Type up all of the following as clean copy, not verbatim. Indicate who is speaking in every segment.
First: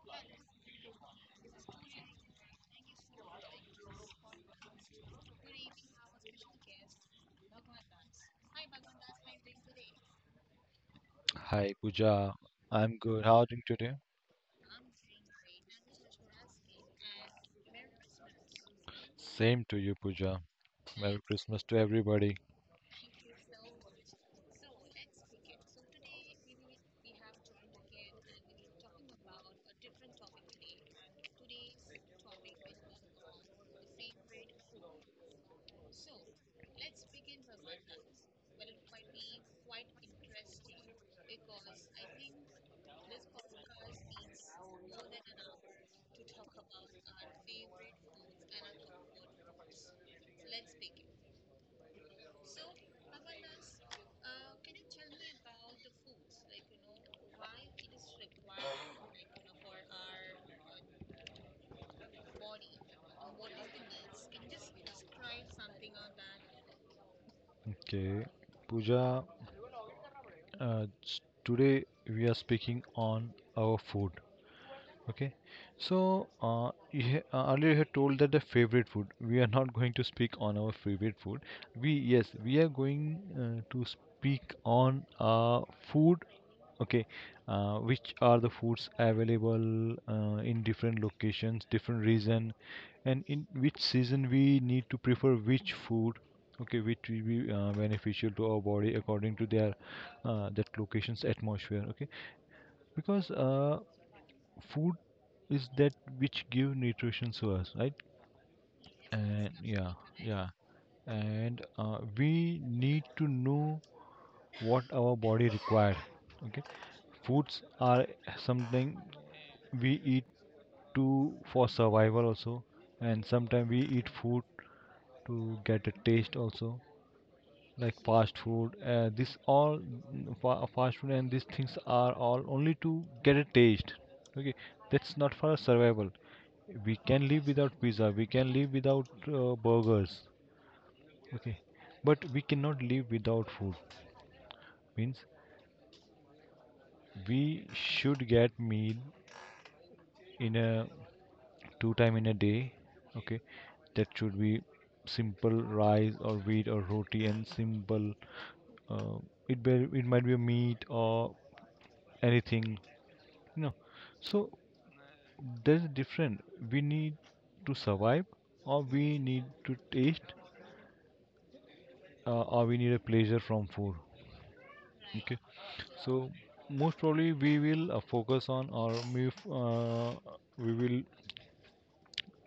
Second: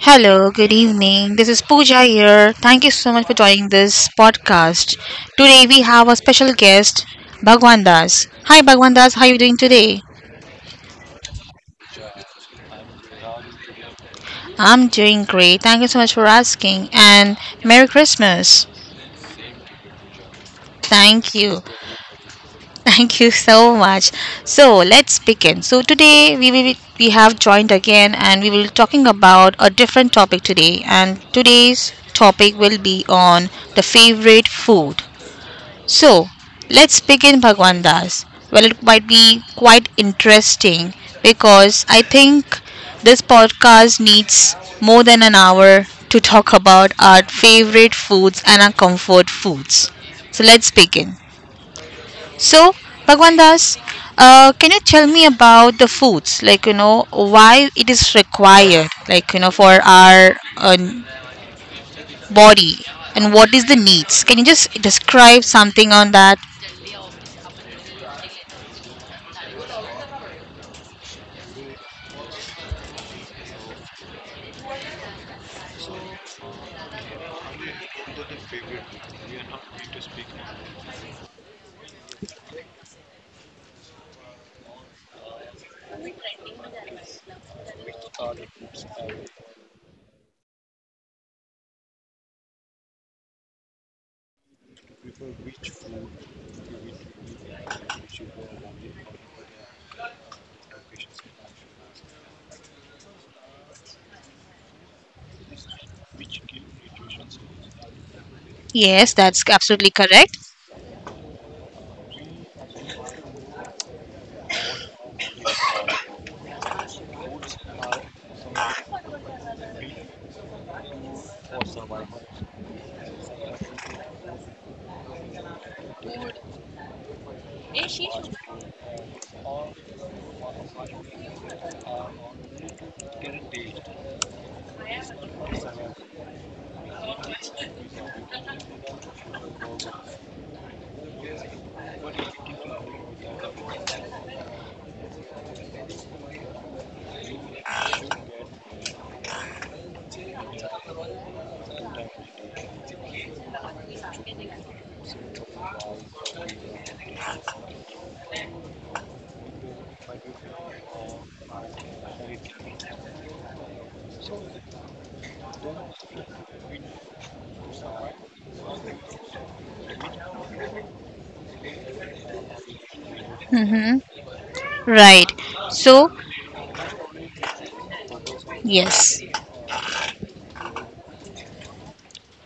Speaker 1: Hello, good evening. This is Pooja here. Thank you so much for joining this podcast. Today we have a special guest, Bhagwan Das. Hi Bhagwan Das, how are you doing today?
Speaker 2: Hi Pooja, I'm good. How are you today?
Speaker 1: I'm doing great. Thank you so much for asking and Merry Christmas.
Speaker 2: Same to you, Pooja. Merry
Speaker 1: Thank you.
Speaker 2: Christmas to everybody.
Speaker 1: Thank you so much. So, let's begin. So, today we have joined again and we will be talking about a different topic today, and today's topic will be on the favorite food. So let's begin, Bhagwan Das. Well, it might be quite interesting because I think this podcast needs more than an hour to talk about our favorite foods and our comfort foods. So let's begin. So, Bhagwan Das, can you tell me about the foods? Like, you know, why it is required, like, you know, for our body, and what is the needs? Can you just describe something on that?
Speaker 2: Okay, Pooja, today we are speaking on our food. Okay, so earlier you had told that the favorite food. We are not going to speak on our favorite food. We yes, we are going to speak on food. Okay, which are the foods available in different locations, different region, and in which season we need to prefer which food. Okay, which will be beneficial to our body according to their that location's atmosphere. Okay, because food is that which give nutrition to us, right?
Speaker 1: Yes, that's
Speaker 2: And
Speaker 1: absolutely
Speaker 2: yeah,
Speaker 1: correct.
Speaker 2: yeah, and we need to know what our body required. Okay, foods are something we eat to for survival also, and sometimes we eat food to get a taste also, like fast food. This all fast food and these things are all only to get a taste. Okay, that's not for survival. We can live without pizza, we can live without burgers. Okay, but we cannot live without food. Means we should get meal in a two time in a day. Okay, that should be simple rice or wheat or roti and simple, uh, it be, it might be a meat or anything, you know. So there's different, we need to survive, or we need to taste, or we need a pleasure from food.
Speaker 1: Mm-hmm. Right. So,
Speaker 2: So most probably we will focus on,
Speaker 1: yes,
Speaker 2: we will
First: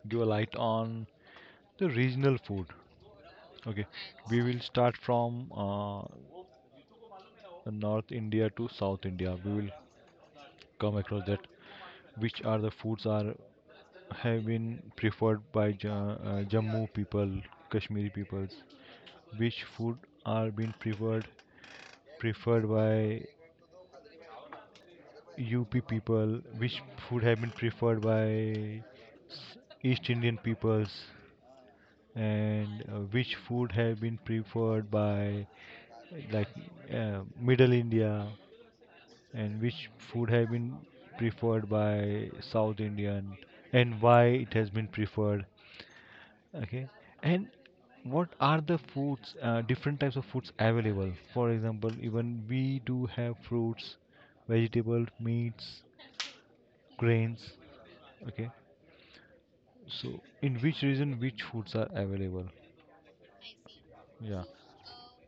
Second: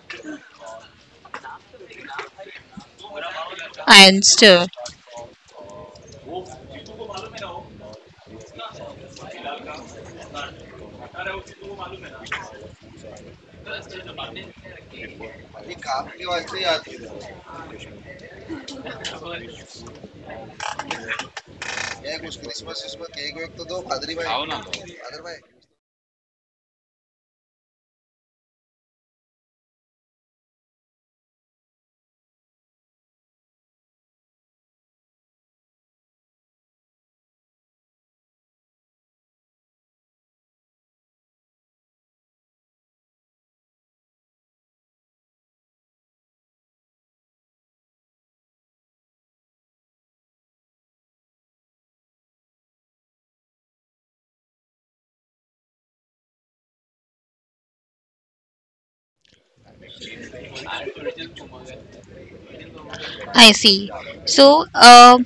Speaker 2: give a light on the regional food. Okay,
Speaker 1: I
Speaker 2: we will
Speaker 1: understood.
Speaker 2: start from uh, north India to south India. We will come across that which are the foods are have been preferred by ja Jammu people, Kashmiri peoples, which food are being preferred, preferred by UP people, which food have been preferred by east Indian peoples, and which food have been preferred by like uh, middle India, and which food have been preferred by South Indian, and why it has been preferred. Okay, and what are the foods, different types of foods available? For example, even we do have fruits, vegetables, meats, grains. Okay, so in which region which foods are available?
Speaker 1: I see.
Speaker 2: Yeah.
Speaker 1: So,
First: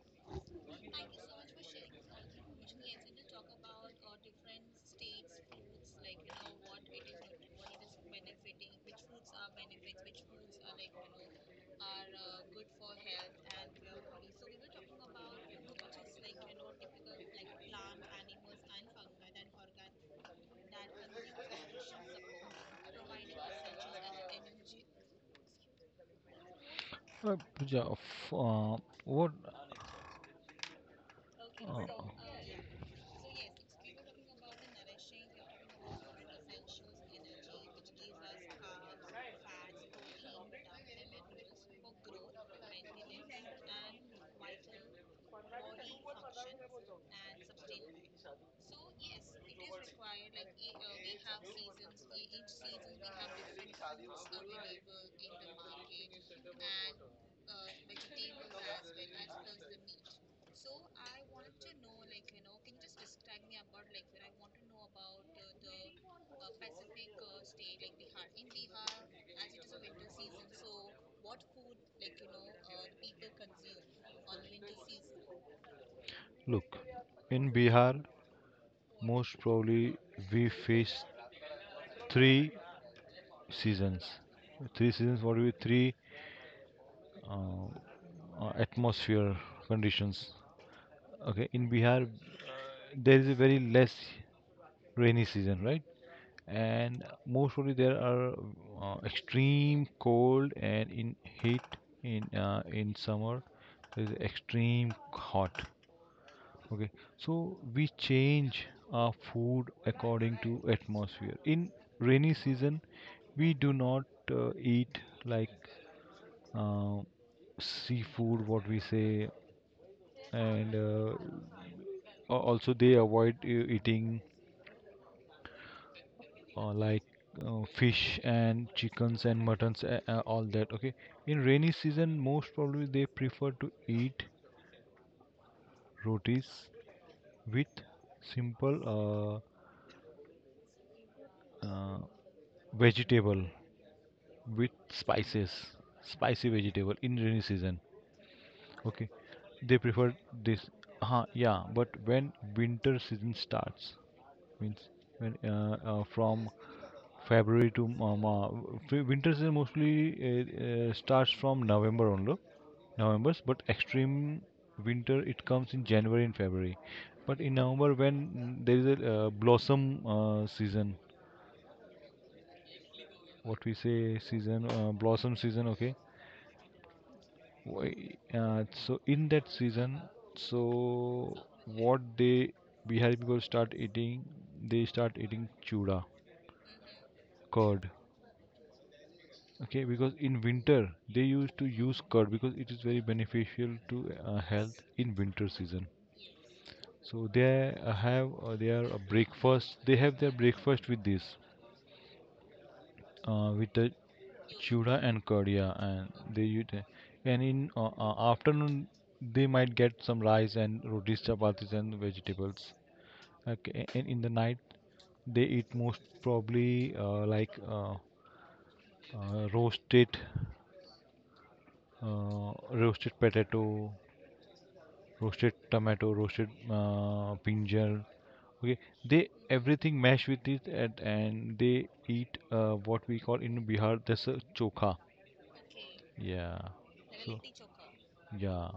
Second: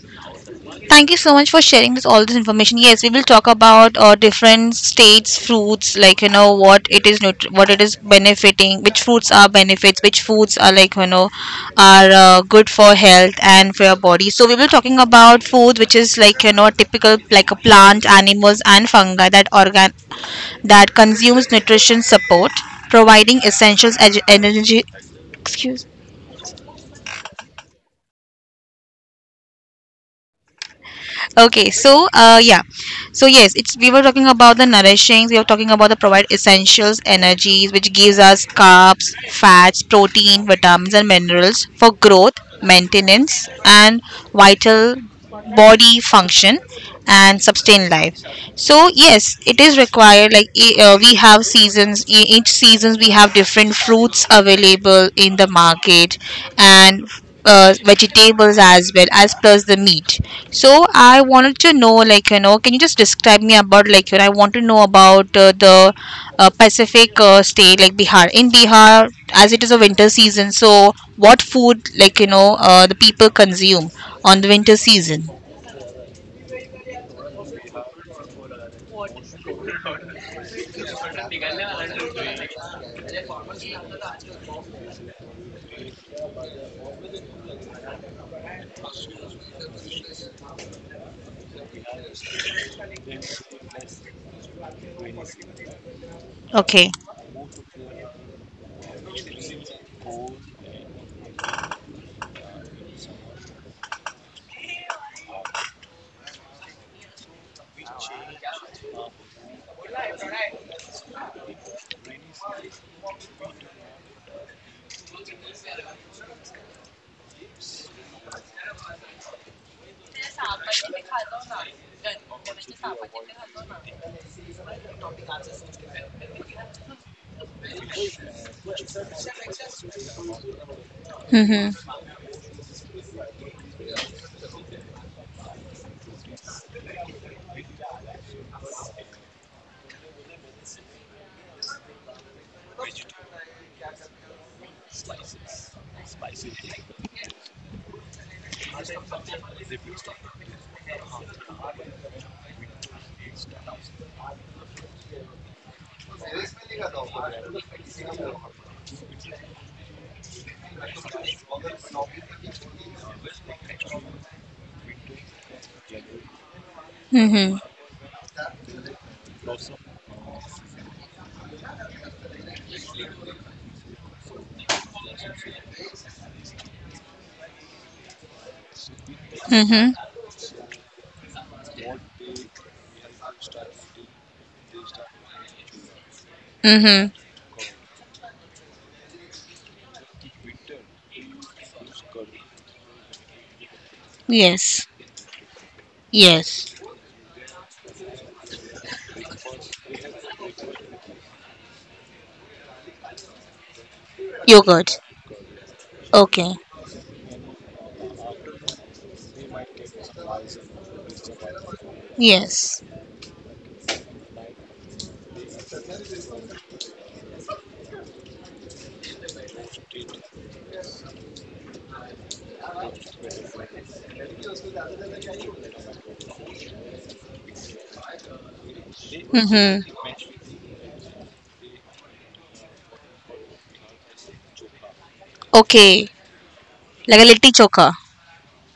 Speaker 1: thank you so much for sharing this all this information. Yes, we will talk about different states fruits, like you know what it is, what it is benefiting, which fruits are benefits, which foods are like you know are good for health and for your body. So we will talking about food, which is like you know typical like a plant, animals and fungi that organ that consumes nutrition support, providing essentials energy. Excuse.
Speaker 2: Pooja, what?
Speaker 1: Okay, so
Speaker 2: Uh,
Speaker 1: yeah, so yes, it's we were talking about the nourishings. We were talking about the provide essentials, energies, which gives us carbs, fats, protein, vitamins, and minerals for growth, maintenance, and vital body function and sustain life. So yes, it is required like we have seasons, each seasons we have different fruits available in the market, and vegetables as well as plus the meat. So I wanted to know like you know, can you just describe me about like you know, I want to know about the pacific state like Bihar. In Bihar, as it is a winter season, so what food like you know the people consume on the winter season?
Speaker 2: look, in Bihar, most probably we face three seasons. Three seasons. What do we? Three uh, atmosphere conditions? Okay, in Bihar, there is a very less rainy season, right?
Speaker 1: Okay.
Speaker 2: And most probably there are extreme cold, and in heat in summer there is extreme hot. Okay, so we change our food according to atmosphere. In rainy season, we do not eat like uh, seafood, what we say, and also they avoid eating like fish and chickens and muttons all that. Okay, in rainy
Speaker 1: Mm-hmm.
Speaker 2: season most probably they prefer to eat rotis with simple uh, uh, vegetable with spices, spicy vegetable in rainy season. Okay, they prefer this. Yeah, but when winter season starts, means when from February to winter season mostly starts from November only. November's, but extreme winter it comes in January and February. But in
Speaker 1: Mm-hmm.
Speaker 2: November when there is a blossom season, what we say season, blossom season. Okay, So in that
Speaker 1: Mm-hmm.
Speaker 2: season, so what they Bihari people start eating, they start eating chura,
Speaker 1: Mm-hmm.
Speaker 2: curd. Okay, because in winter they used to use curd because it is very beneficial to health
Speaker 1: Yes.
Speaker 2: in winter season.
Speaker 1: Yes.
Speaker 2: So they have their breakfast. They have their breakfast with this, with the
Speaker 1: Yogurt.
Speaker 2: chura and Kodia, and
Speaker 1: Okay.
Speaker 2: they, and in afternoon they might get some rice and rotis, chapatis, and vegetables.
Speaker 1: Yes.
Speaker 2: Okay, and in the night they eat most probably roasted, roasted potato, roasted tomato, roasted brinjal. Okay, they everything
Speaker 1: Mm-hmm.
Speaker 2: mash with it, and they eat what we call in Bihar that's a chokha.
Speaker 1: Okay.
Speaker 2: Yeah.
Speaker 1: Like a litti chokha.
Speaker 2: Yeah,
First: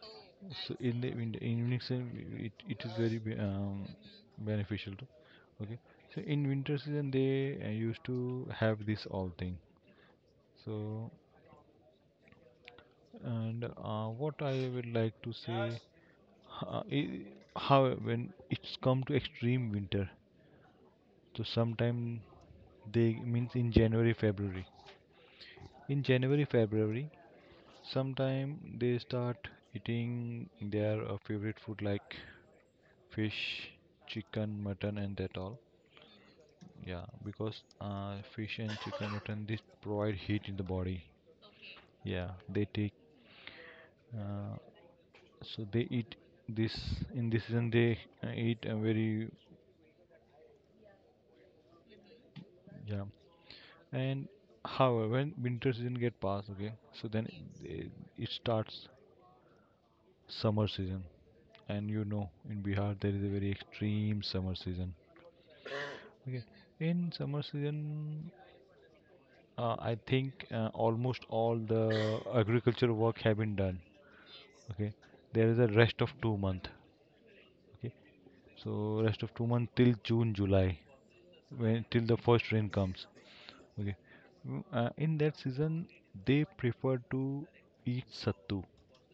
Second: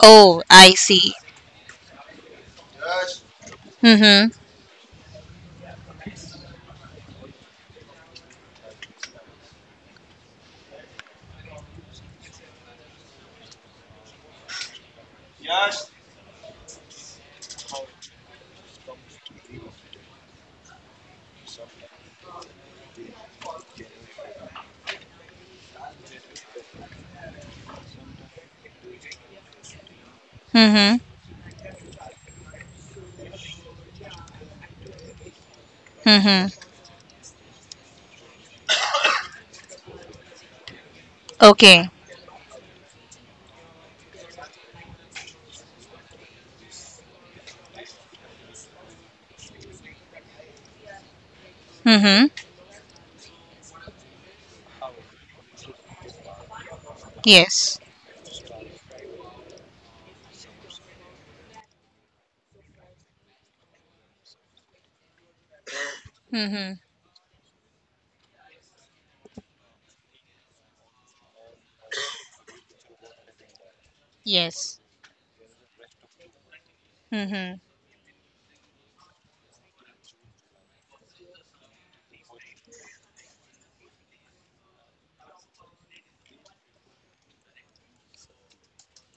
Speaker 1: Oh, I
Speaker 2: so in the
Speaker 1: see.
Speaker 2: in the in winter season it is very
Speaker 1: Mm-hmm.
Speaker 2: beneficial to. Okay, so in winter season they used to have this all thing. So and what I would like to say, uh, i- how when it's come to extreme winter, so sometime they means in January February, in January February sometime they start eating
Speaker 1: Mm-hmm.
Speaker 2: their favorite food like fish, chicken, mutton, and that all.
Speaker 1: Mm-hmm.
Speaker 2: Yeah, because fish and chicken, mutton, this provide heat in the body.
Speaker 1: Okay.
Speaker 2: Yeah, they take. Uh, so they eat this in this season. They eat a very
Speaker 1: Mm-hmm.
Speaker 2: yeah. And however, when winter season get past, okay, so then
Speaker 1: Yes.
Speaker 2: it, it starts summer season. And you know, in Bihar there is a very extreme summer season. Okay,
Speaker 1: Mm-hmm.
Speaker 2: in summer season I think almost all the agriculture work have been done.
Speaker 1: Yes.
Speaker 2: Okay, there is a rest of 2 month.
Speaker 1: Mm-hmm.
Speaker 2: Okay, so rest of 2 month till June, July, when till the first rain comes. Okay, in that season they prefer to eat sattu.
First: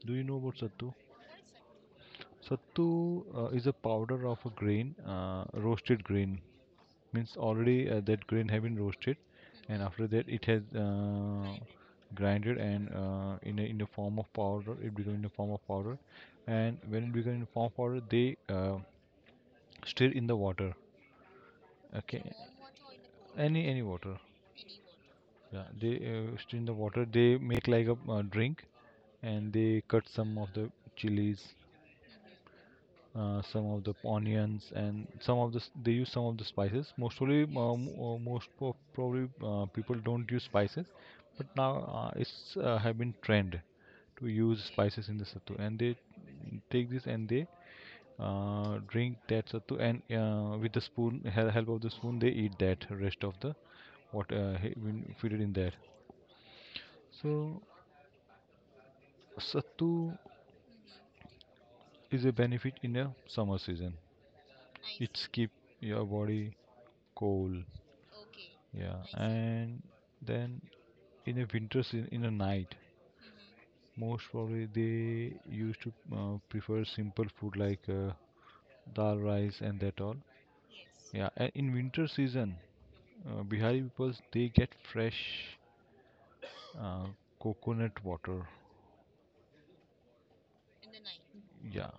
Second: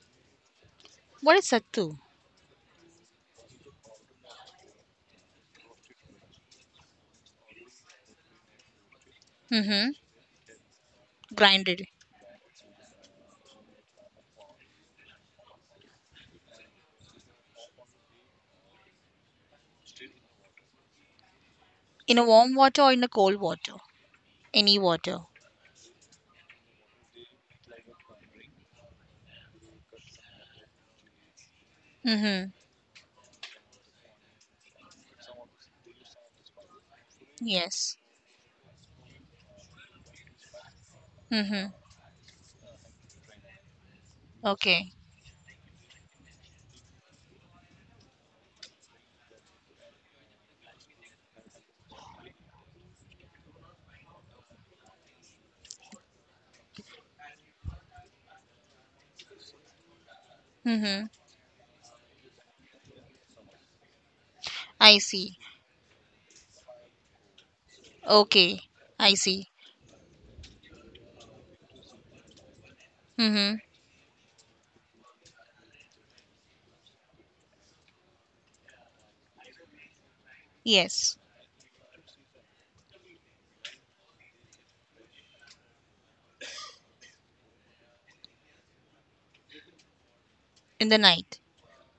Speaker 2: Do you know about sattu?
Speaker 1: What is sattu?
Speaker 2: Sattu is a powder of a grain, roasted grain. Means already that grain have been roasted, and
Speaker 1: Mm-hmm.
Speaker 2: after that it has
Speaker 1: Grinded.
Speaker 2: grinded, and in the form of powder it become in the form of powder, and when it become in the form of powder they stir in the water.
Speaker 1: In
Speaker 2: Okay,
Speaker 1: a warm water or in a cold water?
Speaker 2: any water.
Speaker 1: Any water.
Speaker 2: Yeah, they stir in the water, they make like a drink, and they cut some of the chilies,
Speaker 1: Mm-hmm.
Speaker 2: some of the onions, and some of they use some of the spices mostly
Speaker 1: Yes.
Speaker 2: Yes. Most probably people don't use spices, but now
Speaker 1: Mm-hmm.
Speaker 2: it's have been trend to use
Speaker 1: Okay.
Speaker 2: spices in the sattu, and they take this, and they drink that sattu, and with the spoon help of the spoon they eat that rest of the what been fitted in there. So sattu
Speaker 1: Mm-hmm.
Speaker 2: is a benefit in a summer season,
Speaker 1: I
Speaker 2: it
Speaker 1: see.
Speaker 2: keep your body cool.
Speaker 1: Okay.
Speaker 2: Yeah,
Speaker 1: I see.
Speaker 2: and then in a in a night,
Speaker 1: Mm-hmm.
Speaker 2: most probably they used to prefer simple food like dal rice and that all. Yes.
Speaker 1: Yes.
Speaker 2: Yeah, and in winter season, Bihari people they get fresh uh, coconut water.
Speaker 1: In the night.
Speaker 2: Yeah,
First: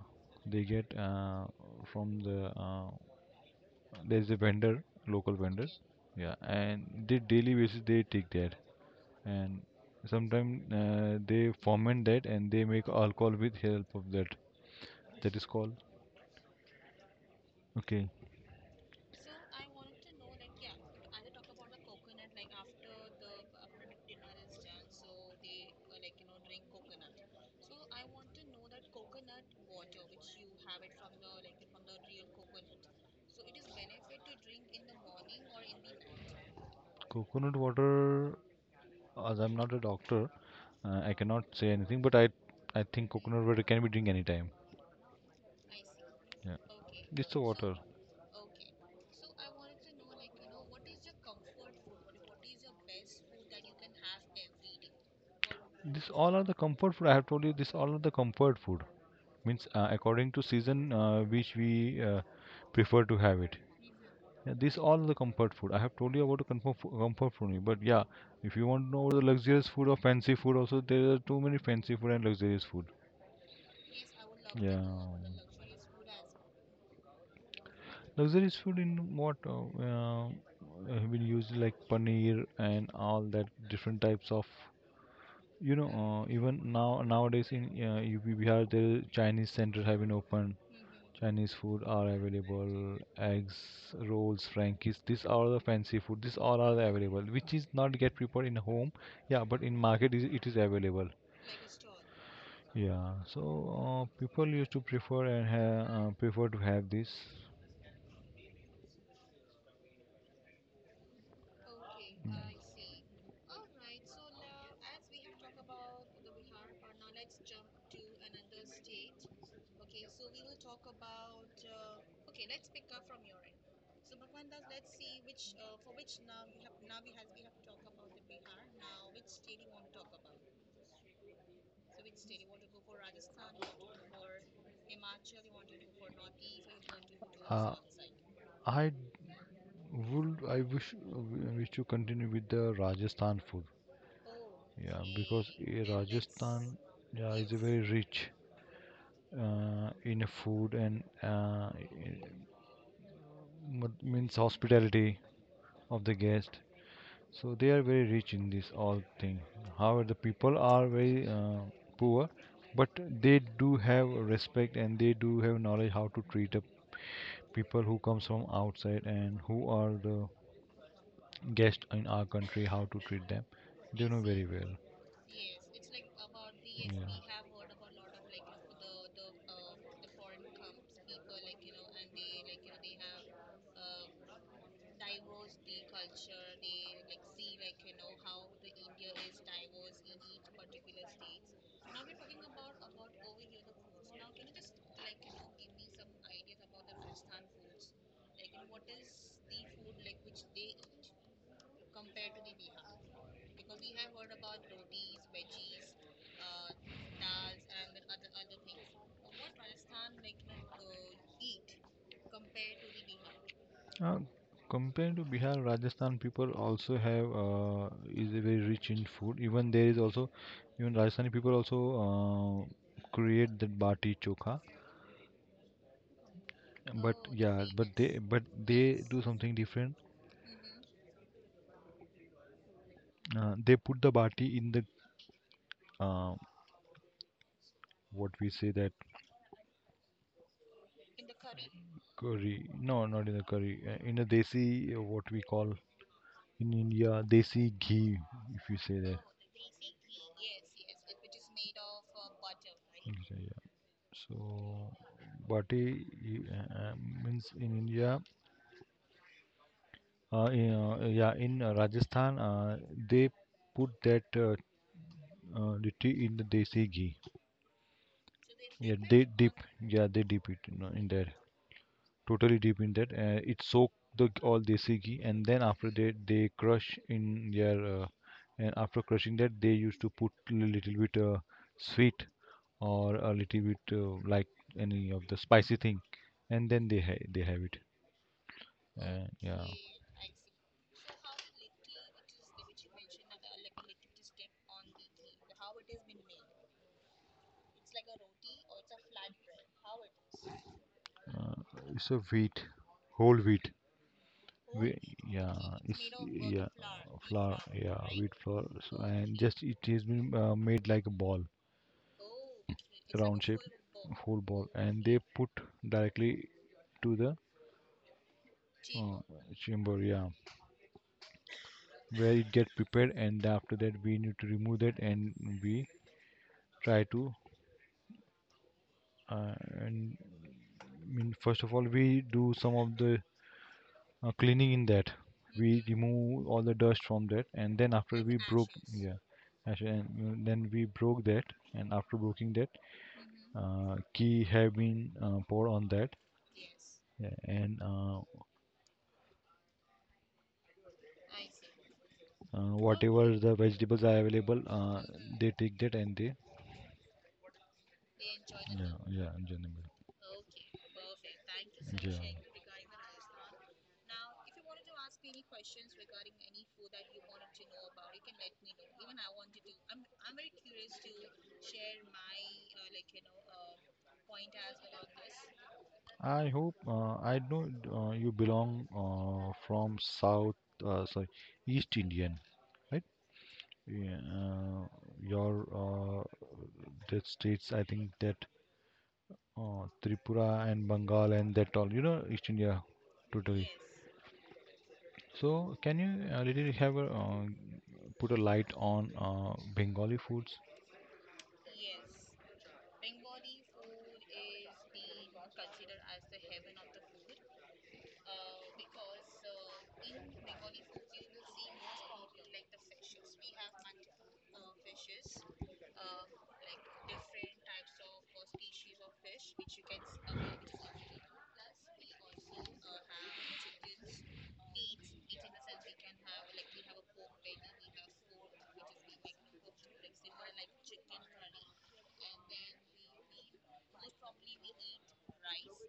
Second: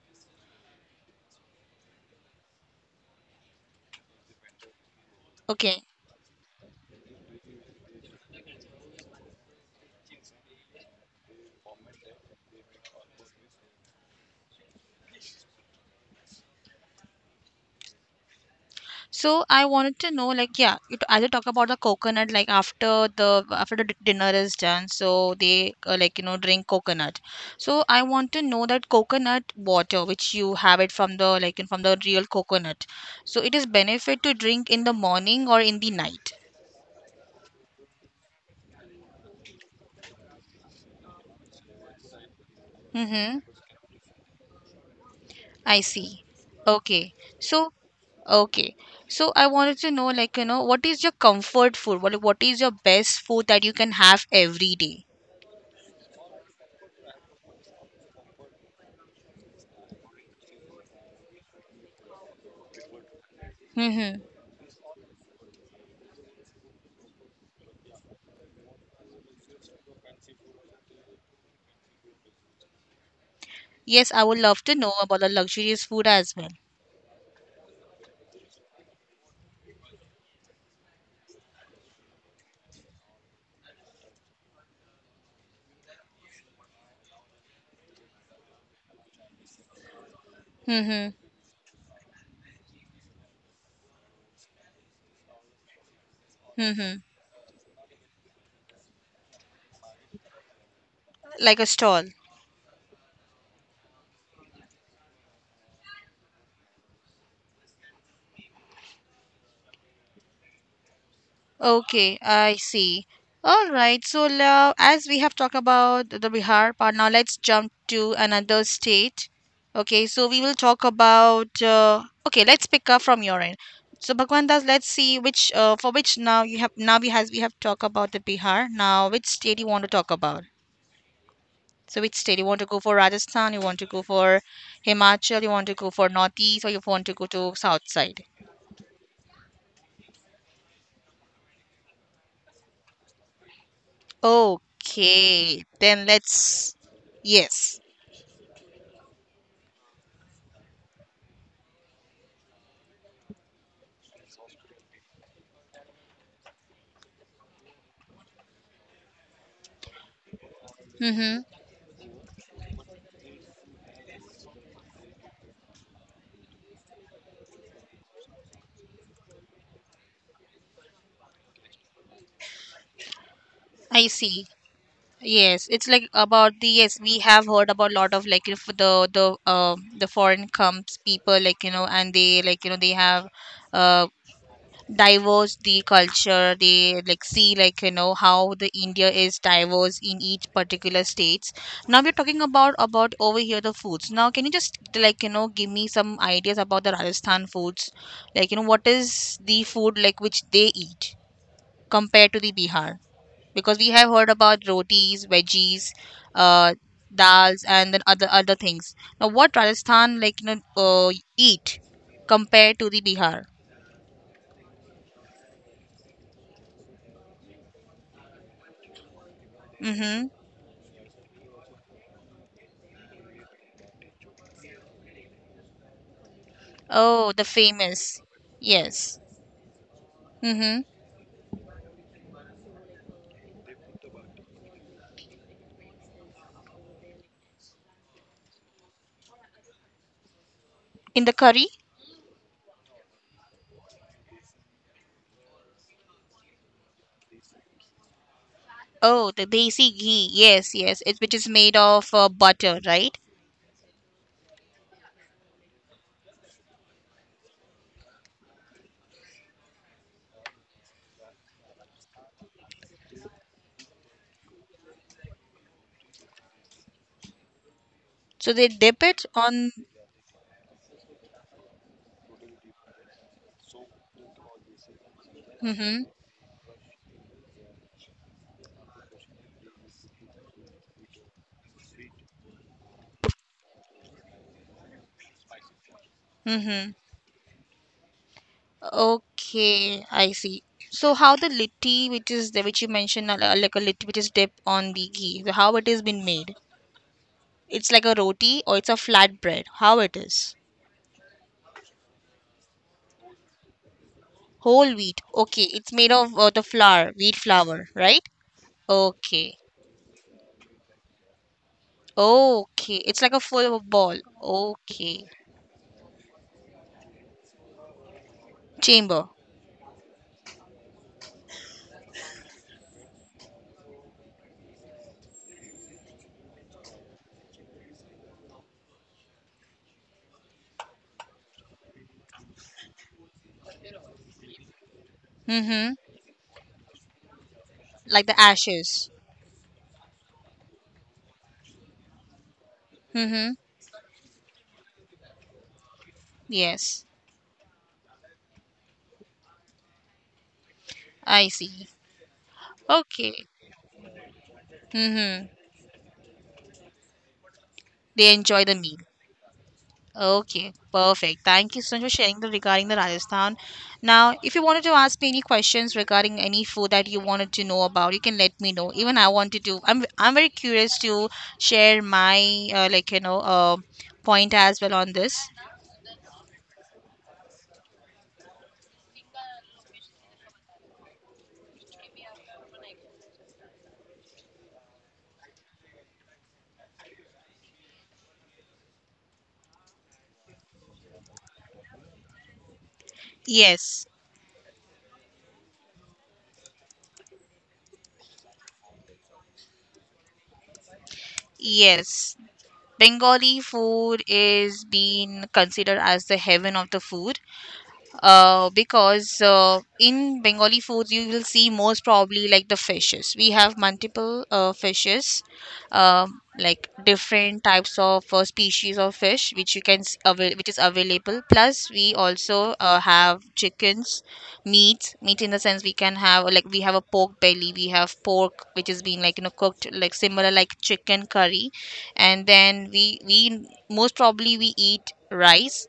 Speaker 2: they get from the there's a vendor, local vendor.
Speaker 1: Okay.
Speaker 2: Okay. Yeah, and they daily basis they take that, and sometimes they ferment that and they make alcohol with help of that, that is called, okay,
Speaker 1: So I wanted to know, like, yeah, you as you talk about the coconut, like after the dinner is done, so they like you know drink coconut. So I want to know that coconut water, which you have it from the like from the real coconut, so it is benefit to drink in the morning or in the night.
Speaker 2: coconut water. As I'm not a doctor, I cannot say anything, but I think
Speaker 1: Mm-hmm.
Speaker 2: coconut water can be drink anytime.
Speaker 1: I see.
Speaker 2: Yeah.
Speaker 1: Okay.
Speaker 2: This the
Speaker 1: So
Speaker 2: water.
Speaker 1: okay. So I wanted to know, like, you know, what is your comfort food? What is your best food that you can have every day?
Speaker 2: This all are the comfort food, I have told you this all are the comfort food. Means according to season which we prefer to have it.
Speaker 1: Mm-hmm.
Speaker 2: Yeah, these all the comfort food. I have told you about the comfort comfort food, only, but yeah, if you want to know the luxurious food or fancy food, also there are too many fancy food and luxurious food.
Speaker 1: Yes, I would love to
Speaker 2: Yeah,
Speaker 1: know about the luxurious food as well.
Speaker 2: luxurious food in what we use like paneer and all that different types of, you know, even now nowadays in UP Bihar the Chinese centers have been opened.
Speaker 1: Mm-hmm.
Speaker 2: Chinese food are available, eggs, rolls, frankies. These are the fancy food. These all are
Speaker 1: Mm-hmm.
Speaker 2: available, which is not get prepared in home. Yeah, but in market is it is available.
Speaker 1: Like a stall.
Speaker 2: Yeah, so people used to prefer prefer to have this.
Speaker 1: Okay,
Speaker 2: Mm.
Speaker 1: I see. All right. So now, as we have talked about the Bihar part, now let's jump to another state. Okay, so we will talk about. Okay, let's pick up from your end. So Bhagwan Das, let's see which for which now you have now we have talked about the Bihar. Now, which state you want to talk about? So which state you want to go for? Rajasthan, you want to go for Himachal, you want to go for Northeast, or you want to go to
Speaker 2: Uh,
Speaker 1: South side?
Speaker 2: I I wish wish to continue with the Rajasthan food. Yeah, because
Speaker 1: Okay,
Speaker 2: eh,
Speaker 1: then let's.
Speaker 2: Rajasthan yeah is
Speaker 1: Yes.
Speaker 2: very rich, in a food and what means hospitality of the guest. So they are very rich in this all thing. However, the people are very
Speaker 1: Mm-hmm.
Speaker 2: poor, but they do have respect and they do have knowledge how to treat the people who comes from outside and who are the guests in our country, how to treat them.
Speaker 1: I
Speaker 2: They know
Speaker 1: see.
Speaker 2: very well.
Speaker 1: Yes, it's like about the yes, we have
Speaker 2: Yeah.
Speaker 1: heard about lot of like if the the foreign comes people like you know, and they like you know they have uh diverse the culture, they like see like you know how the India is diverse in each particular states. Now we're talking about over here the foods. Now can you just like you know give me some ideas about the Rajasthan foods, like you know what is the food like which they eat compared to the Bihar, because we have heard about rotis, veggies, uh, dals and then other other things. Now what Rajasthan like you know eat compared to the Bihar?
Speaker 2: Uh, Compared to Bihar, Rajasthan people also have is a very rich in food. Even there is
Speaker 1: Mm-hmm.
Speaker 2: also, even Rajasthani people also create that bati chokha. But
Speaker 1: Oh, the
Speaker 2: yeah, but
Speaker 1: famous.
Speaker 2: they
Speaker 1: Yes.
Speaker 2: do something different.
Speaker 1: Mm-hmm.
Speaker 2: They put the bati in the uh, what we say that
Speaker 1: In the curry?
Speaker 2: curry. No, not in the curry. In a desi, what we call in India desi ghee. If you say that.
Speaker 1: Oh, the desi ghee. Yes, yes. It which is made of butter, right?
Speaker 2: So, Bati uh, uh, means in India, yeah, in Rajasthan, they put that the tea in the desi ghee.
Speaker 1: So they
Speaker 2: Yeah,
Speaker 1: dip it
Speaker 2: they dip.
Speaker 1: on.
Speaker 2: Yeah, they dip it in there. Totally deep in that. It soak all desi ghee, and then after
Speaker 1: Mm-hmm.
Speaker 2: that they crush in their. And after crushing that, they used to put a little bit sweet or a little bit like any of the spicy thing, and then
Speaker 1: Mm-hmm.
Speaker 2: they have it. And
Speaker 1: Okay, I see. So how the litti, which is the which you mentioned, like a litti, which is dipped on the ghee, so how it has been made? It's like a roti or it's a flat bread. How it is?
Speaker 2: it's a wheat, whole wheat.
Speaker 1: Whole
Speaker 2: we,
Speaker 1: wheat.
Speaker 2: yeah,
Speaker 1: Okay, it's
Speaker 2: it's
Speaker 1: made of the
Speaker 2: yeah,
Speaker 1: flour, wheat
Speaker 2: flour,
Speaker 1: flour,
Speaker 2: yeah,
Speaker 1: right?
Speaker 2: wheat flour. So, and
Speaker 1: Okay.
Speaker 2: just it has been made like a ball,
Speaker 1: Okay. It's like a
Speaker 2: round shape,
Speaker 1: full ball.
Speaker 2: whole ball, and they
Speaker 1: Okay.
Speaker 2: put directly to the uh,
Speaker 1: Chamber.
Speaker 2: chamber, yeah, where it get prepared, and after that we need to remove that, and we try to uh, and I mean first of all we do some of the cleaning in that, we
Speaker 1: Mm-hmm.
Speaker 2: remove all the dust from that and then after
Speaker 1: Like
Speaker 2: we
Speaker 1: the
Speaker 2: broke,
Speaker 1: ashes.
Speaker 2: yeah actually, and then we broke that and after breaking that
Speaker 1: Mm-hmm.
Speaker 2: key have been poured on that,
Speaker 1: Yes.
Speaker 2: yeah, and
Speaker 1: I see.
Speaker 2: whatever Okay.
Speaker 1: Okay.
Speaker 2: the vegetables are available,
Speaker 1: Mm-hmm.
Speaker 2: they take that and they,
Speaker 1: They enjoy the
Speaker 2: yeah
Speaker 1: meal.
Speaker 2: yeah, enjoy the.
Speaker 1: Okay. Perfect. Thank you so much
Speaker 2: Yeah,
Speaker 1: for sharing the regarding the Rajasthan. Now, if you wanted to ask me any questions regarding any food that you wanted to know about, you can let me know. Even I wanted to. I'm very curious to share my like you know point as well on this.
Speaker 2: I hope I know you belong from South, sorry, East Indian, right? Yeah, uh, your that states, I think that Tripura and Bengal and that all, you know, East India totally.
Speaker 1: Yes.
Speaker 2: So can you a little have a put a light on Bengali foods?
Speaker 1: Yes. Bengali food is being considered as the heaven of the food, because in Bengali foods you will see most probably like the fishes. We have multiple fishes, like different types of species of fish which you can which is available. Plus, we also have chickens, meat, meat in the sense we can have like we have a pork belly, we have pork which is being like you know cooked like similar like chicken curry, and then we most probably we eat rice.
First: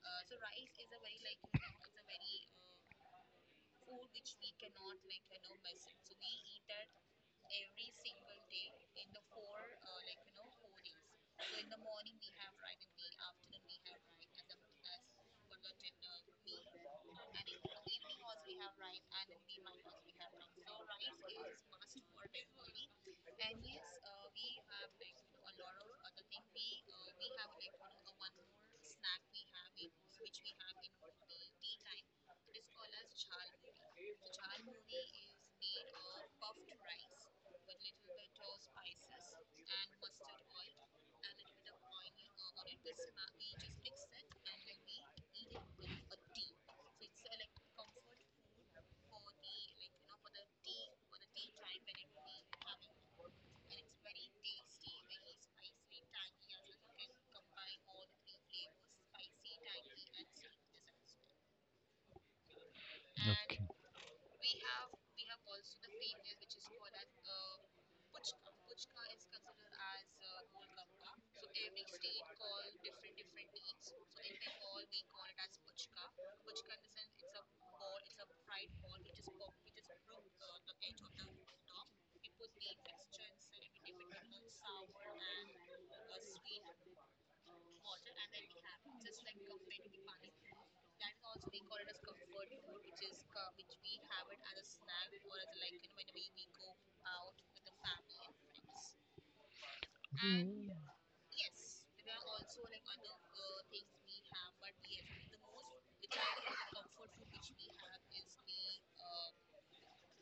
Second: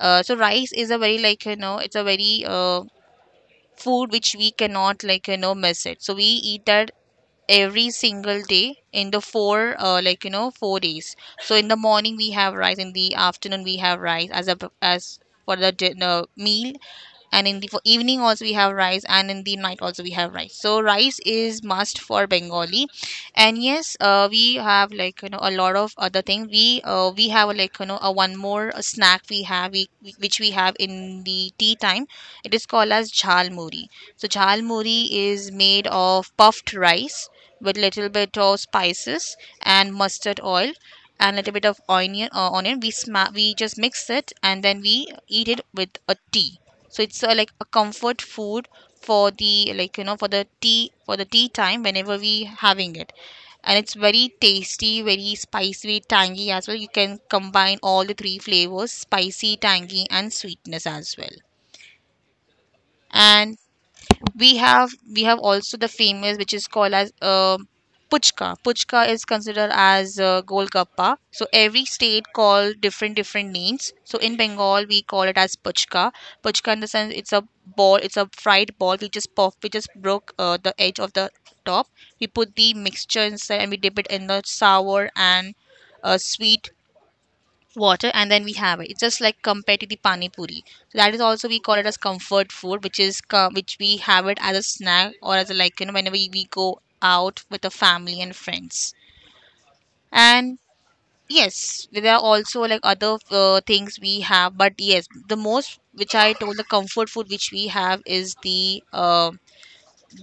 Speaker 1: So rice is a very like you know it's a very food which we cannot like you know miss it. So we eat that every single day in the four like you know 4 days. So in the morning we have rice, in the afternoon we have rice as a as for the dinner meal, and in the for evening also we have rice, and in the night also we have rice. So rice is must for Bengali. And yes, we have like you know a lot of other thing, we have like you know a one more snack we have which we have in the tea time. It is called as jhal muri. So jhal muri is made of puffed rice with little bit of spices and mustard oil and little bit of onion. Onion we we just mix it and then we eat it with a tea. So it's like a comfort food for the like you know for the tea time whenever we having it. And it's very tasty, very spicy, tangy as well. You can combine all the three flavors, spicy, tangy, and sweetness as well. And
Speaker 2: Okay,
Speaker 1: we have also the famous which is called as puchka. Puchka is considered as golgappa, so every state call different different names, so in Bengal we call it as puchka. Puchka in the sense it's a ball, it's a fried ball, we just puff, we just broke the edge of the top, we put the mixture inside and we dip it in the sour and sweet water and then we have it. It's just like compared to the pani puri. So that is also we call it as comfort food, which is which we have it as a snack or as a like you know whenever we go out with the family and friends. And yes, there are also like other things we have, but yes, the most which I told the comfort food which we have is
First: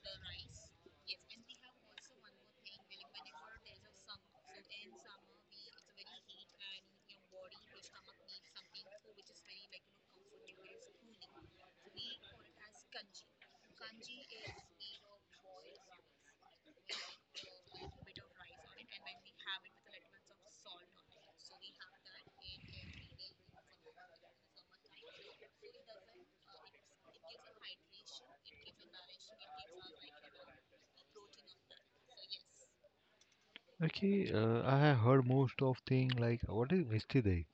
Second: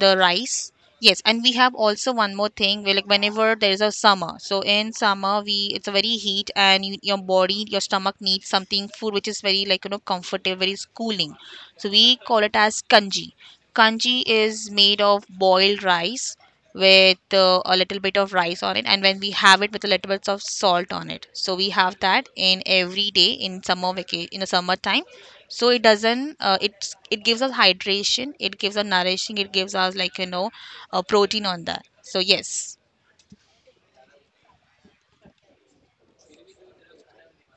Speaker 1: the rice. Yes, and we have also one more thing. We like whenever there is a summer. So in summer, we it's a very heat, and you, your body, your stomach needs something food which is very like you know comfortable, very cooling. So we call it as kanji. Kanji is made of boiled rice with a little bit of rice on it, and when we have it with a little bit of salt on it. So we have that in every day in summer vacation in the summertime. So it doesn't it's it gives us hydration, it gives us nourishing, it gives us like you know protein on that. So yes.
Speaker 2: okay. I have heard most of thing, like what is mistide?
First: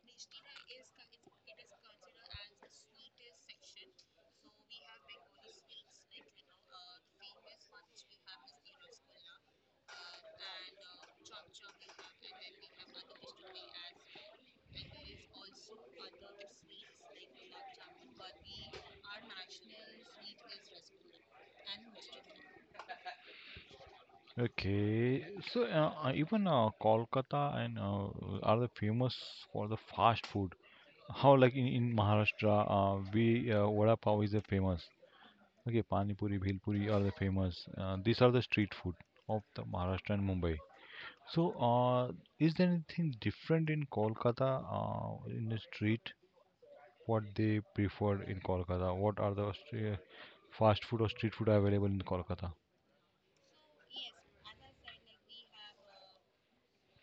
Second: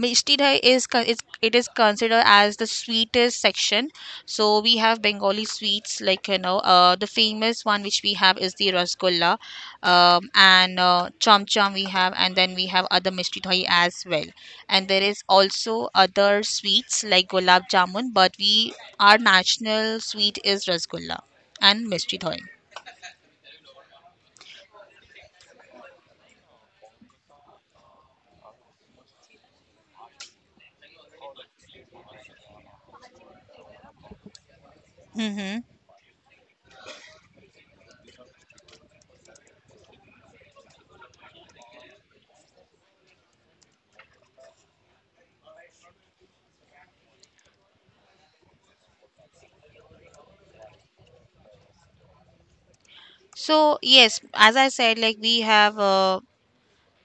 Speaker 1: Mishti Dai is it's, it is considered as the sweetest section. So we have Bengali sweets like the famous one which we have is the rasgulla, and cham cham we have, and then we have other mishti Dai as well. And there is also other sweets like gulab jamun, but we our national sweet is rasgulla and mishti Dai.
Speaker 2: Okay, so even Kolkata and are the famous for the fast food. How like in Maharashtra, we vada pav is the famous.
Speaker 1: Hmm.
Speaker 2: Okay, pani puri, bhel puri are the famous. These are the street food of the Maharashtra and Mumbai. So, is there anything different in Kolkata in the street? What they prefer in Kolkata? What are the stre- Fast food or street food available in Kolkata?
Speaker 1: So yes, as I said, like we have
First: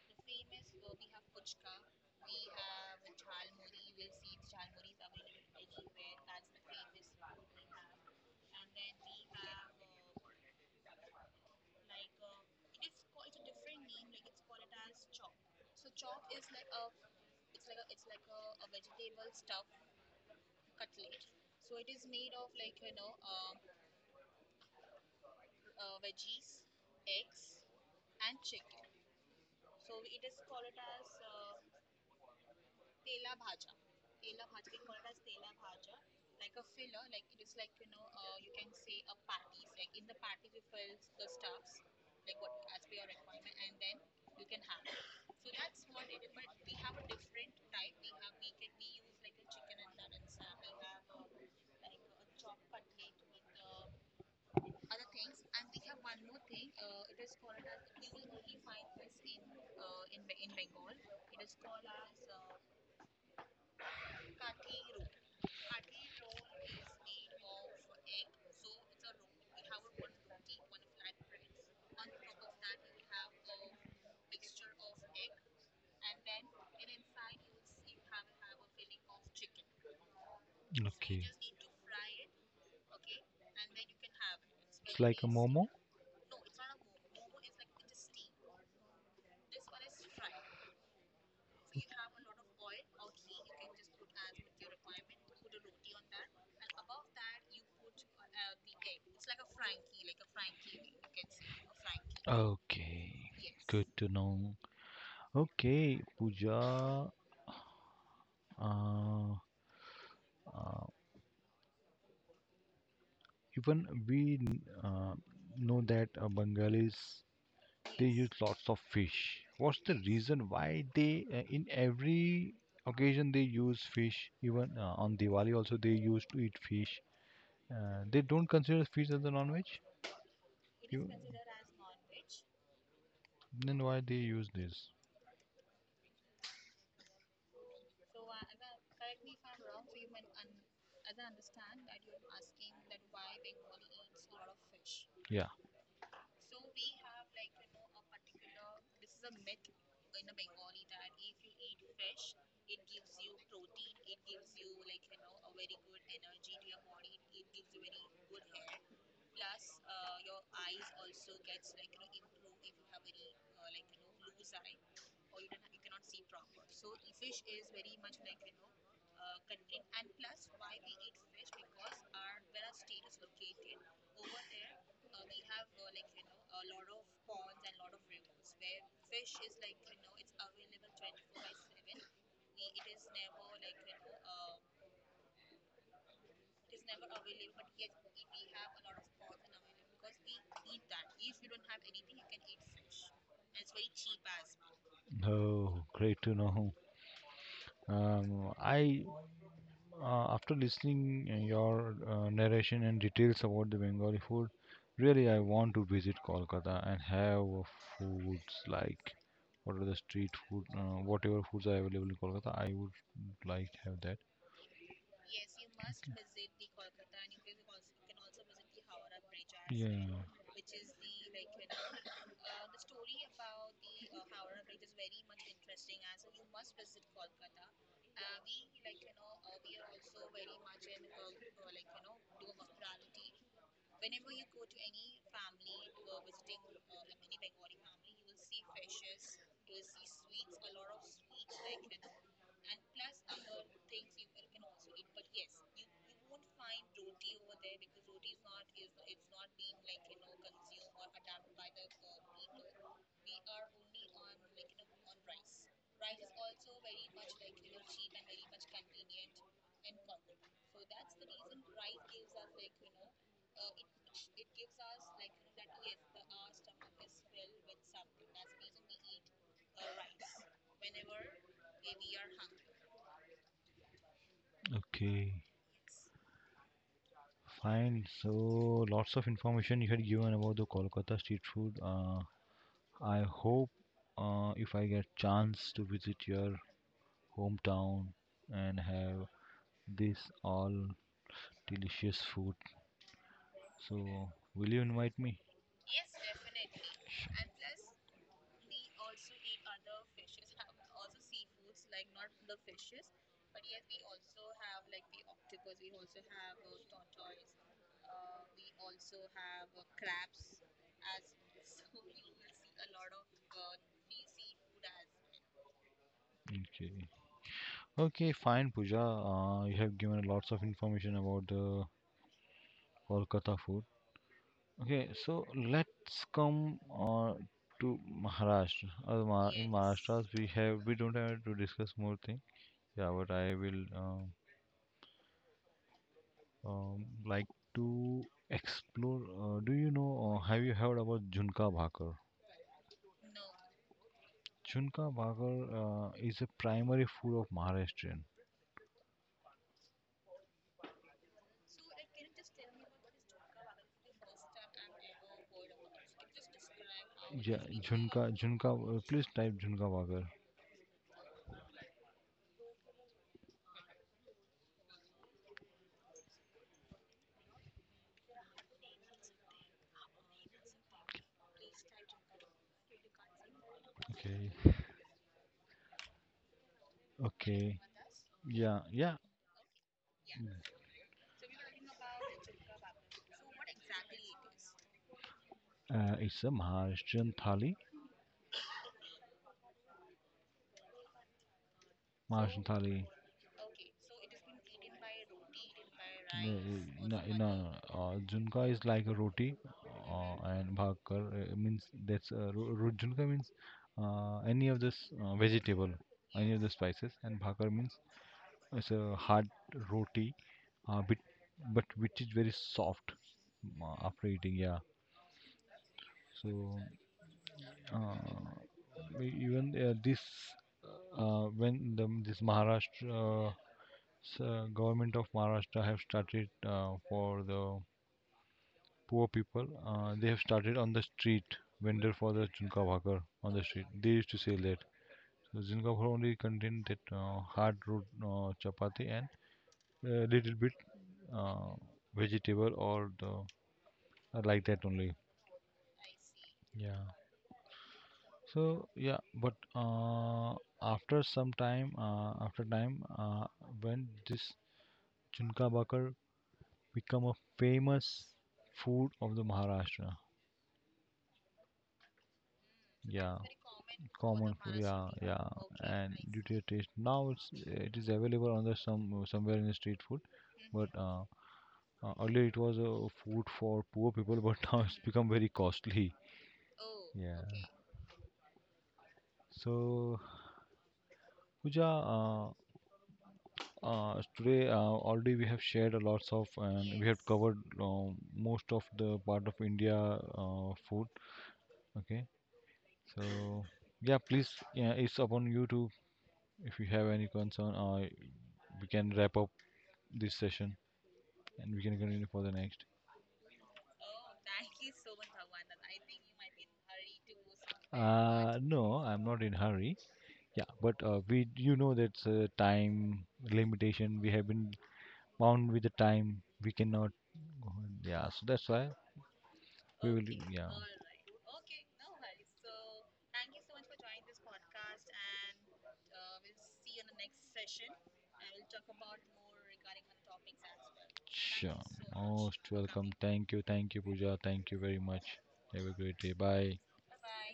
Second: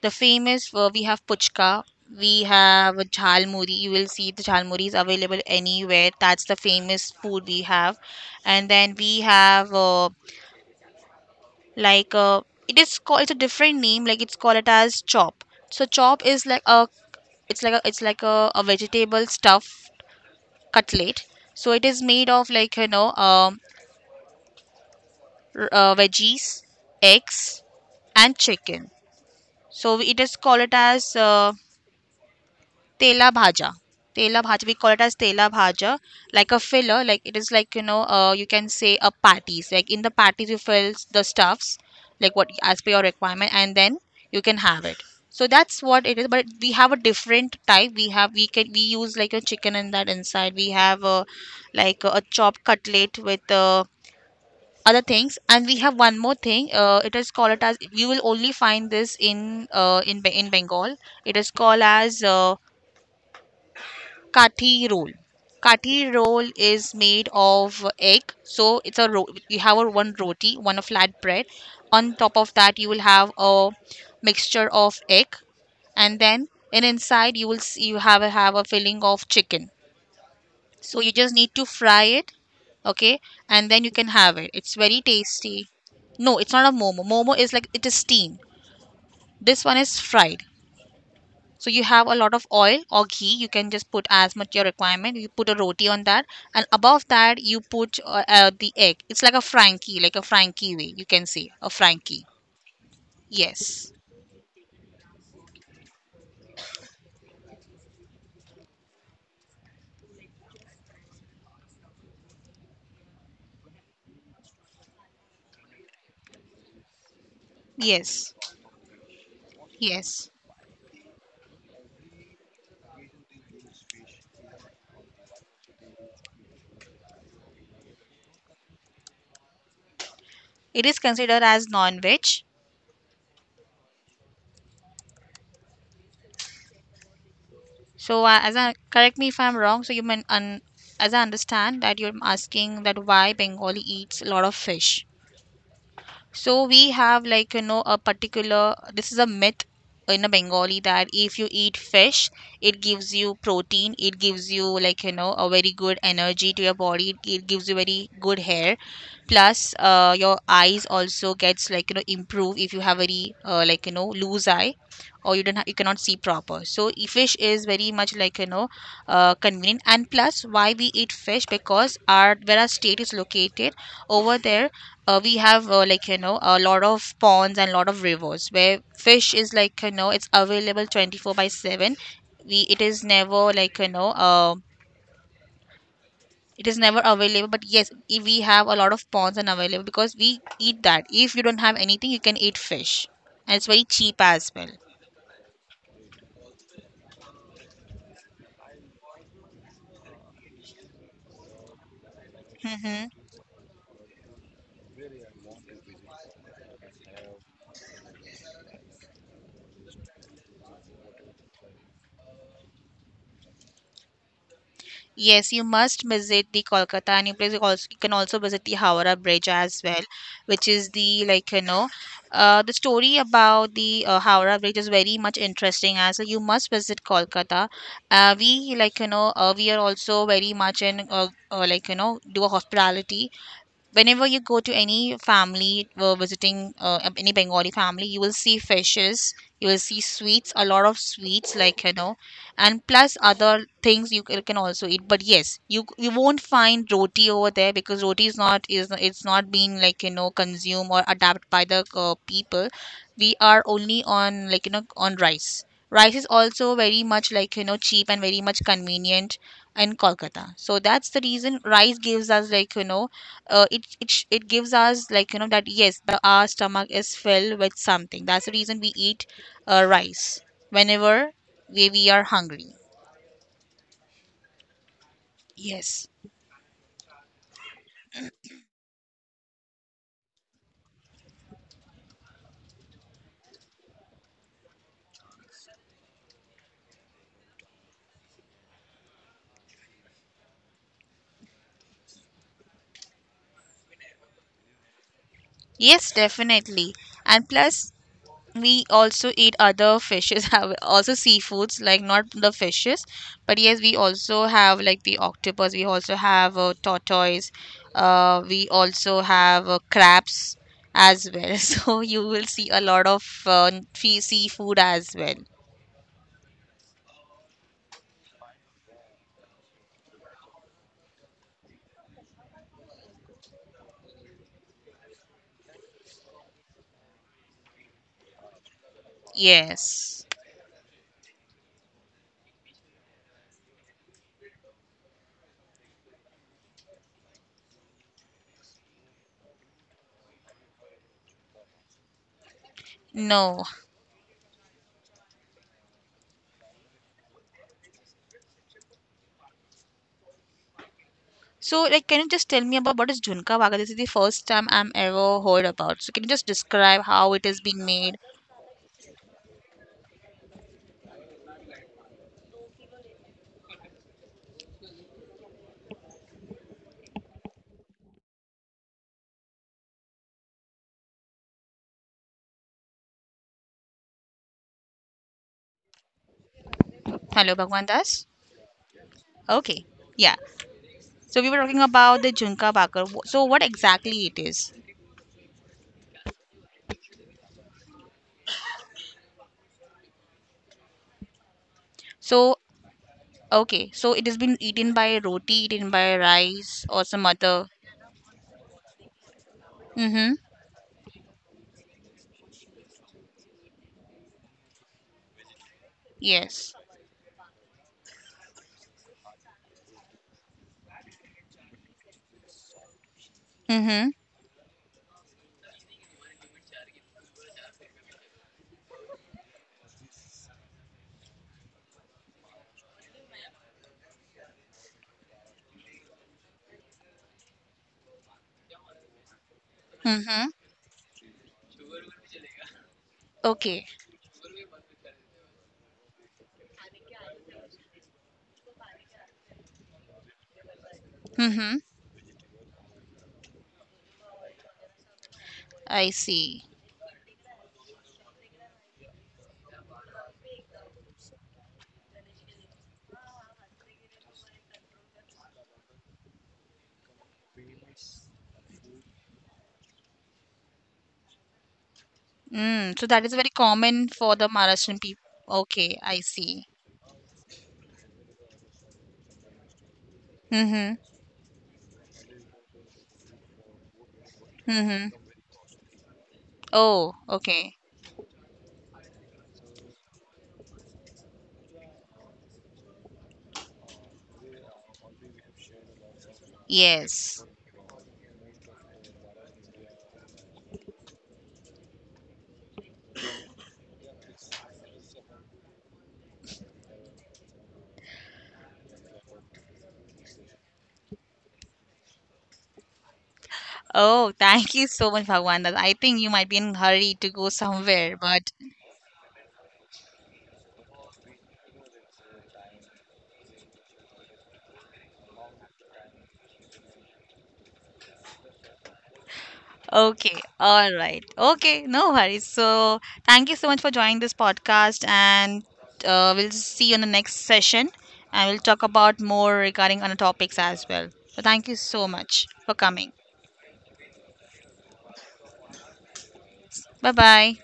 Speaker 1: the famous, we have puchka, we have jhalmuri. You will see the jhalmuri is available anywhere. That's the famous food we have. And then we have like it is called. It's a different name. Like it's called it as chop. So chop is like a vegetable stuffed cutlet. So it is made of like veggies, eggs, and chicken. So it is called it as tela bhaja tela bhaja, we call it as tela bhaja, like a filler, like it is, like you can say a patties, like in the patties you fill the stuffs like what as per your requirement, and then you can have it. So that's what it is, but we have a different type. We have we can we use like a chicken in that. Inside we have a like a chopped cutlet with other things. And we have one more thing, it is called it as, you will only find this in Bengal. It is called as Kathi roll. Kathi roll is made of egg, so you have a one roti, one a flat bread. On top of that, you will have a mixture of egg, and then in inside you will see you have a filling of chicken. So you
Speaker 2: Okay.
Speaker 1: just need to fry it, okay, and then you can have it. It's very tasty. No, it's not a momo. Momo is like it is steamed. This one is fried. So you have a lot of oil or ghee. You can just put as much your requirement. You put a roti on that, and above that you put the egg. It's like a frankie way. You can say a frankie.
Speaker 2: Okay, good
Speaker 1: Yes,
Speaker 2: to know. Okay, Pooja, uh, uh, even know that Bengalis they use
Speaker 1: yes,
Speaker 2: lots of fish. What's the
Speaker 1: yes.
Speaker 2: reason why they in every occasion they use fish? Even on Diwali also they used to eat fish. They don't consider fish as a non-veg.
Speaker 1: It is
Speaker 2: You
Speaker 1: considered as non-veg.
Speaker 2: then why they use this?
Speaker 1: So as I correct me if I'm wrong. So you mean as I understand that you're asking that why Bengali eats a lot of fish.
Speaker 2: Yeah.
Speaker 1: So we have like a particular, this is a myth in a Bengali that if you eat fish, it gives you protein, it gives you like a very good energy to your body, it gives you very good hair. Plus, your eyes also gets like improve if you have very like loose eye, or you don't ha- you cannot see proper, so fish is very much like convenient. And plus, why we eat fish, because our where our state is located over there, we have like a lot of ponds and lot of rivers where fish is like it's available 24 by 7. We it is never like it is never available, but yes, if we have a lot of ponds and available because we eat that, if you don't have anything you can eat fish, and it's very cheap as well.
Speaker 2: Oh, great to know. I after listening your narration and
Speaker 1: Hmm.
Speaker 2: details about the Bengali food, really I want to visit Kolkata and have foods like what are the street food, whatever foods are available in Kolkata. I would like have that.
Speaker 1: Yes, you must visit the Kolkata, and you please also, you can also visit the Howrah Bridge as well,
Speaker 2: Yeah.
Speaker 1: which is the like you know, the story about the Howrah Bridge is very much interesting as well. You must visit Kolkata. We like we are also very much in like do a hospitality, whenever you go to any family, visiting any Bengali family, you will see fishes, you will see sweets, a lot of sweets, like and plus other things you can also eat. But yes, you won't find roti over there, because roti is not is it's not being like consumed or adapted by the people. We are only on like you know on rice. Rice is also very much like cheap and very much convenient in Kolkata. So that's the reason rice gives us like it gives us like that yes, the our stomach is filled with something. That's the reason we eat rice whenever we are hungry.
Speaker 2: Okay.
Speaker 1: Yes.
Speaker 2: Fine. So lots of information you had given about the Kolkata street food. I hope if I get chance to visit your hometown and have this all delicious food. So, will you invite me?
Speaker 1: Yes, definitely. And plus, we also eat other fishes have also seafoods, like not the fishes, but yes, we also have like the octopus, we also have tortoise, we also have crabs as well so you will see a lot of seafood as well.
Speaker 2: Okay. Okay, fine, Pooja. You have given lots of information about the Kolkata food. Okay, so let's come to Maharashtra. Ma- in Yes.
Speaker 1: Yes.
Speaker 2: Maharashtra, Yes. We don't have to discuss more thing. Yeah, but I will Like to explore. Do you know? Have you heard about Junka Bhakar?
Speaker 1: No.
Speaker 2: Junka Bhakar is a primary food of Maharashtra.
Speaker 1: So, like, can you just tell me about what is Junka Baga? This is the first time I'm ever heard about. So, can you just describe how it is
Speaker 2: Yeah,
Speaker 1: being made?
Speaker 2: Please type Junka Wagar. Okay.
Speaker 1: Hello,
Speaker 2: Okay,
Speaker 1: Bhagwan Das.
Speaker 2: yeah, yeah,
Speaker 1: Okay. Yeah. So, we were talking about the Junka Baga. So, what exactly it is?
Speaker 2: it's a Maharashtrian thali.
Speaker 1: So,
Speaker 2: Maharashtrian thali.
Speaker 1: okay. So, it has been eaten by roti, eaten by rice, or some
Speaker 2: No, no,
Speaker 1: other.
Speaker 2: no. Junka is like a roti,
Speaker 1: Mm-hmm.
Speaker 2: and bhakar means Junka means any of this vegetable, any of
Speaker 1: Yes.
Speaker 2: the spices, and bhakar means it's a hard roti, uh, but but which is very soft,
Speaker 1: Mm-hmm.
Speaker 2: after eating. Yeah. So uh, even this, when this Maharashtra, government of Maharashtra have started for the poor people, they have
Speaker 1: Mm-hmm.
Speaker 2: started on the street vendor for the junka bhakar on the
Speaker 1: Okay.
Speaker 2: street. They used to sell that. So junka bhakar only contain that hard root, chapati and a little bit
Speaker 1: Mm-hmm.
Speaker 2: uh, vegetable or the I like that only.
Speaker 1: I see.
Speaker 2: Yeah. So yeah, but after some time, after time, when this Junka Bakar become a famous food of the Maharashtra.
Speaker 1: Mm. So, that is
Speaker 2: Yeah,
Speaker 1: very common for the
Speaker 2: common food.
Speaker 1: Maharashtrian
Speaker 2: Yeah,
Speaker 1: people.
Speaker 2: yeah,
Speaker 1: Okay, I
Speaker 2: and due to
Speaker 1: see.
Speaker 2: the taste, now it is available on the somewhere in the street food,
Speaker 1: Mm-hmm.
Speaker 2: but earlier it was a food for poor people, but now
Speaker 1: Mm-hmm.
Speaker 2: it's become very costly.
Speaker 1: Oh,
Speaker 2: Yeah.
Speaker 1: okay.
Speaker 2: So, Pooja, today already we have shared a lots of and we have
Speaker 1: Yes.
Speaker 2: covered most of the part of India food. Okay, so yeah, please, yeah, it's upon you to if you have any concern, we can wrap up this session and we can continue for the next.
Speaker 1: Oh, thank you so much, Bhagwanda. I think you might be in hurry to go somewhere, but
Speaker 2: No, I'm not in hurry. Yeah, but we you know that's time limitation. We have been bound with the time. We cannot go on. Yeah, so that's why we will,
Speaker 1: okay.
Speaker 2: yeah.
Speaker 1: All right. Okay, no worries. So thank you so much for joining this podcast, and we'll see you in the next session, and we'll talk about more regarding other topics as well. So thank you
Speaker 2: Sure.
Speaker 1: so much
Speaker 2: Most
Speaker 1: for coming.
Speaker 2: welcome. Thank you. Thank you, Pooja. Thank you very much. Have a great day. Bye.
Speaker 1: Bye bye.